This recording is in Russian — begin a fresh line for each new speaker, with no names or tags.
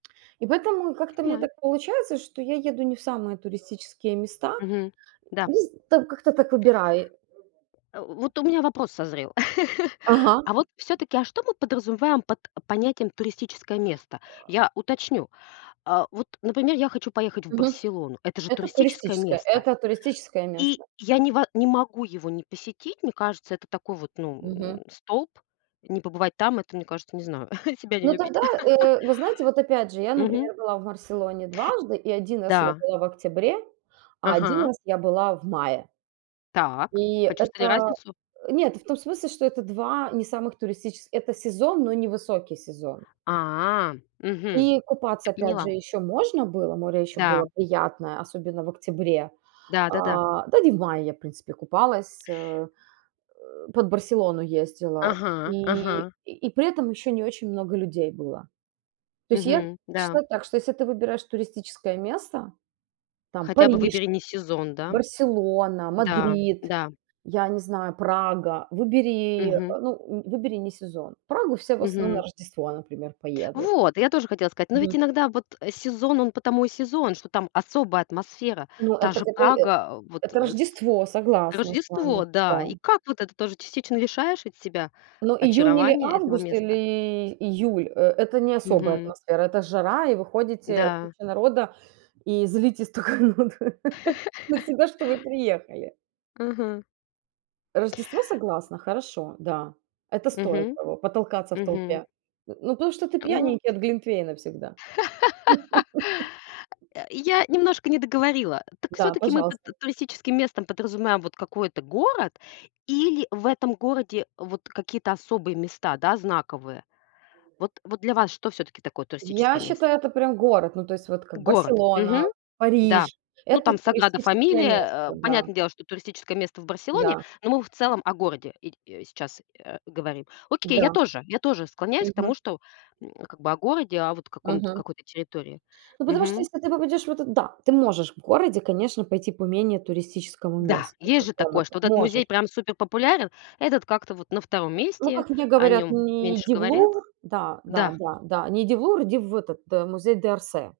И поэтому и как-то у меня
Понимаю.
так получается, что я еду не в самые туристические места.
Мгм. Да.
Низ так как-то так выбираю.
Э, в вот у меня вопрос созрел:
Ага.
а вот всё-таки, а что мы подразумеваем под понятием туристическое место? Я уточню. А вот, например, я хочу поехать в
Мгм.
Барселону. Это же
Это
туристическое
туристическое
место?
это туристическое
И
место.
я не ва не могу его не посетить. Мне кажется, это такой вот,
Мгм.
ну, столп. Не побывать там это, мне кажется, не знаю, себя не
Но
любить.
тогда, э, вы знаете, вот опять же, я,
Мгм.
например, была в Барселоне дважды, и 1 раз я
Да.
была в октябре, а 1
Ага.
раз я была в мае.
Так,
И
почувствовали
это
разницу?
Нет, то в том смысле, что это 2 не самых туристически это сезон, но не высокий сезон.
А, мгм,
И купаться,
я
опять же,
поняла.
ещё можно было море ещё было
Да.
приятное, особенно в октябре.
Да да-да.
А, да д и в мае я, в принципе, купалась, э, под Барселону ездила.
Ага
И
ага.
и при этом ещё не очень много людей было. То есть, я
Мгм, да.
читаю так, что если ты выбираешь туристическое место там:
Хотя бы выбери
Париж,
не сезон, да?
Барселона,
Н-да,
Мадрид,
да.
я не знаю, Прага, выбери, ну выбери,
Мгм.
а, ну, м выбери не сезон. В Прагу все в основном на
Мгм.
Рождество, например, поедут.
Вот, и я тоже хотела сказать. Но
Мгм.
ведь иногда вот сезон, он потому и сезон, что там особая атмосфера.
Ну, э,
Та
так,
же
а, ты э
Прага, а, вот,
это
э, с
Рождество, согласна с вами.
Рождество, да.
Да.
И как вот это тоже частично лишаешь ведь себя
Но июнь или
очарования этого
август,
места?
или июль- э это не особая
Мгм.
атмосфера, это жара, и вы ходите куча
Н-да.
народа и злитесь тока на на себя, что вы приехали.
Мгм.
Рождество- согласна. Хорошо, да. Это стоит
Мгм.
того, потолкаться в
Мгм.
толпе. Э, ну потому что ты
Ну.
пьяненький от глинтвейна всегда.
Э, я немножко не договорила. Так
Да,
всё-таки мы под
пожалуйста.
т туристическим местом подразумеваем вот какой-то город или в этом городе вот какие-то особые места, да, знаковые? Вот вот для вас что всё-таки такое
Я
туристическое место?
считаю, это прям город, ну, то есть, вот как:
Город.
Барселона,
Мгм. Да.
Париж-
Ну,
это
там "Саграда
туристическое место.
Фамилия", э,
Да.
понятное дело, что туристическое место в Барселоне.
Да.
Но мы в целом о городе иль сейчас, э, говорим. Окей, я
Да.
тоже. Я тоже склоняюсь к
Мгм.
тому, что, м, а, как бы о городе, о вот каком-то
Мгм.
какой-то территории.
Ну, потому что,
Мгм.
если ты попадешь в этот Да, ты можешь в городе, конечно, пойти по менее туристическому
Да,
месту
есть же такое,
какому-то,
что вот этот
можешь.
музей прям суперпопулярен. А этот как-то вот на 2
Ну
месте.
как мне
О
говорят:
нем
"Не
меньше
иди в
говорят.
Лувр" Да да
Да.
да да. "Не иди в Лувр, иди в этот, Мюзэ д'Орсэ".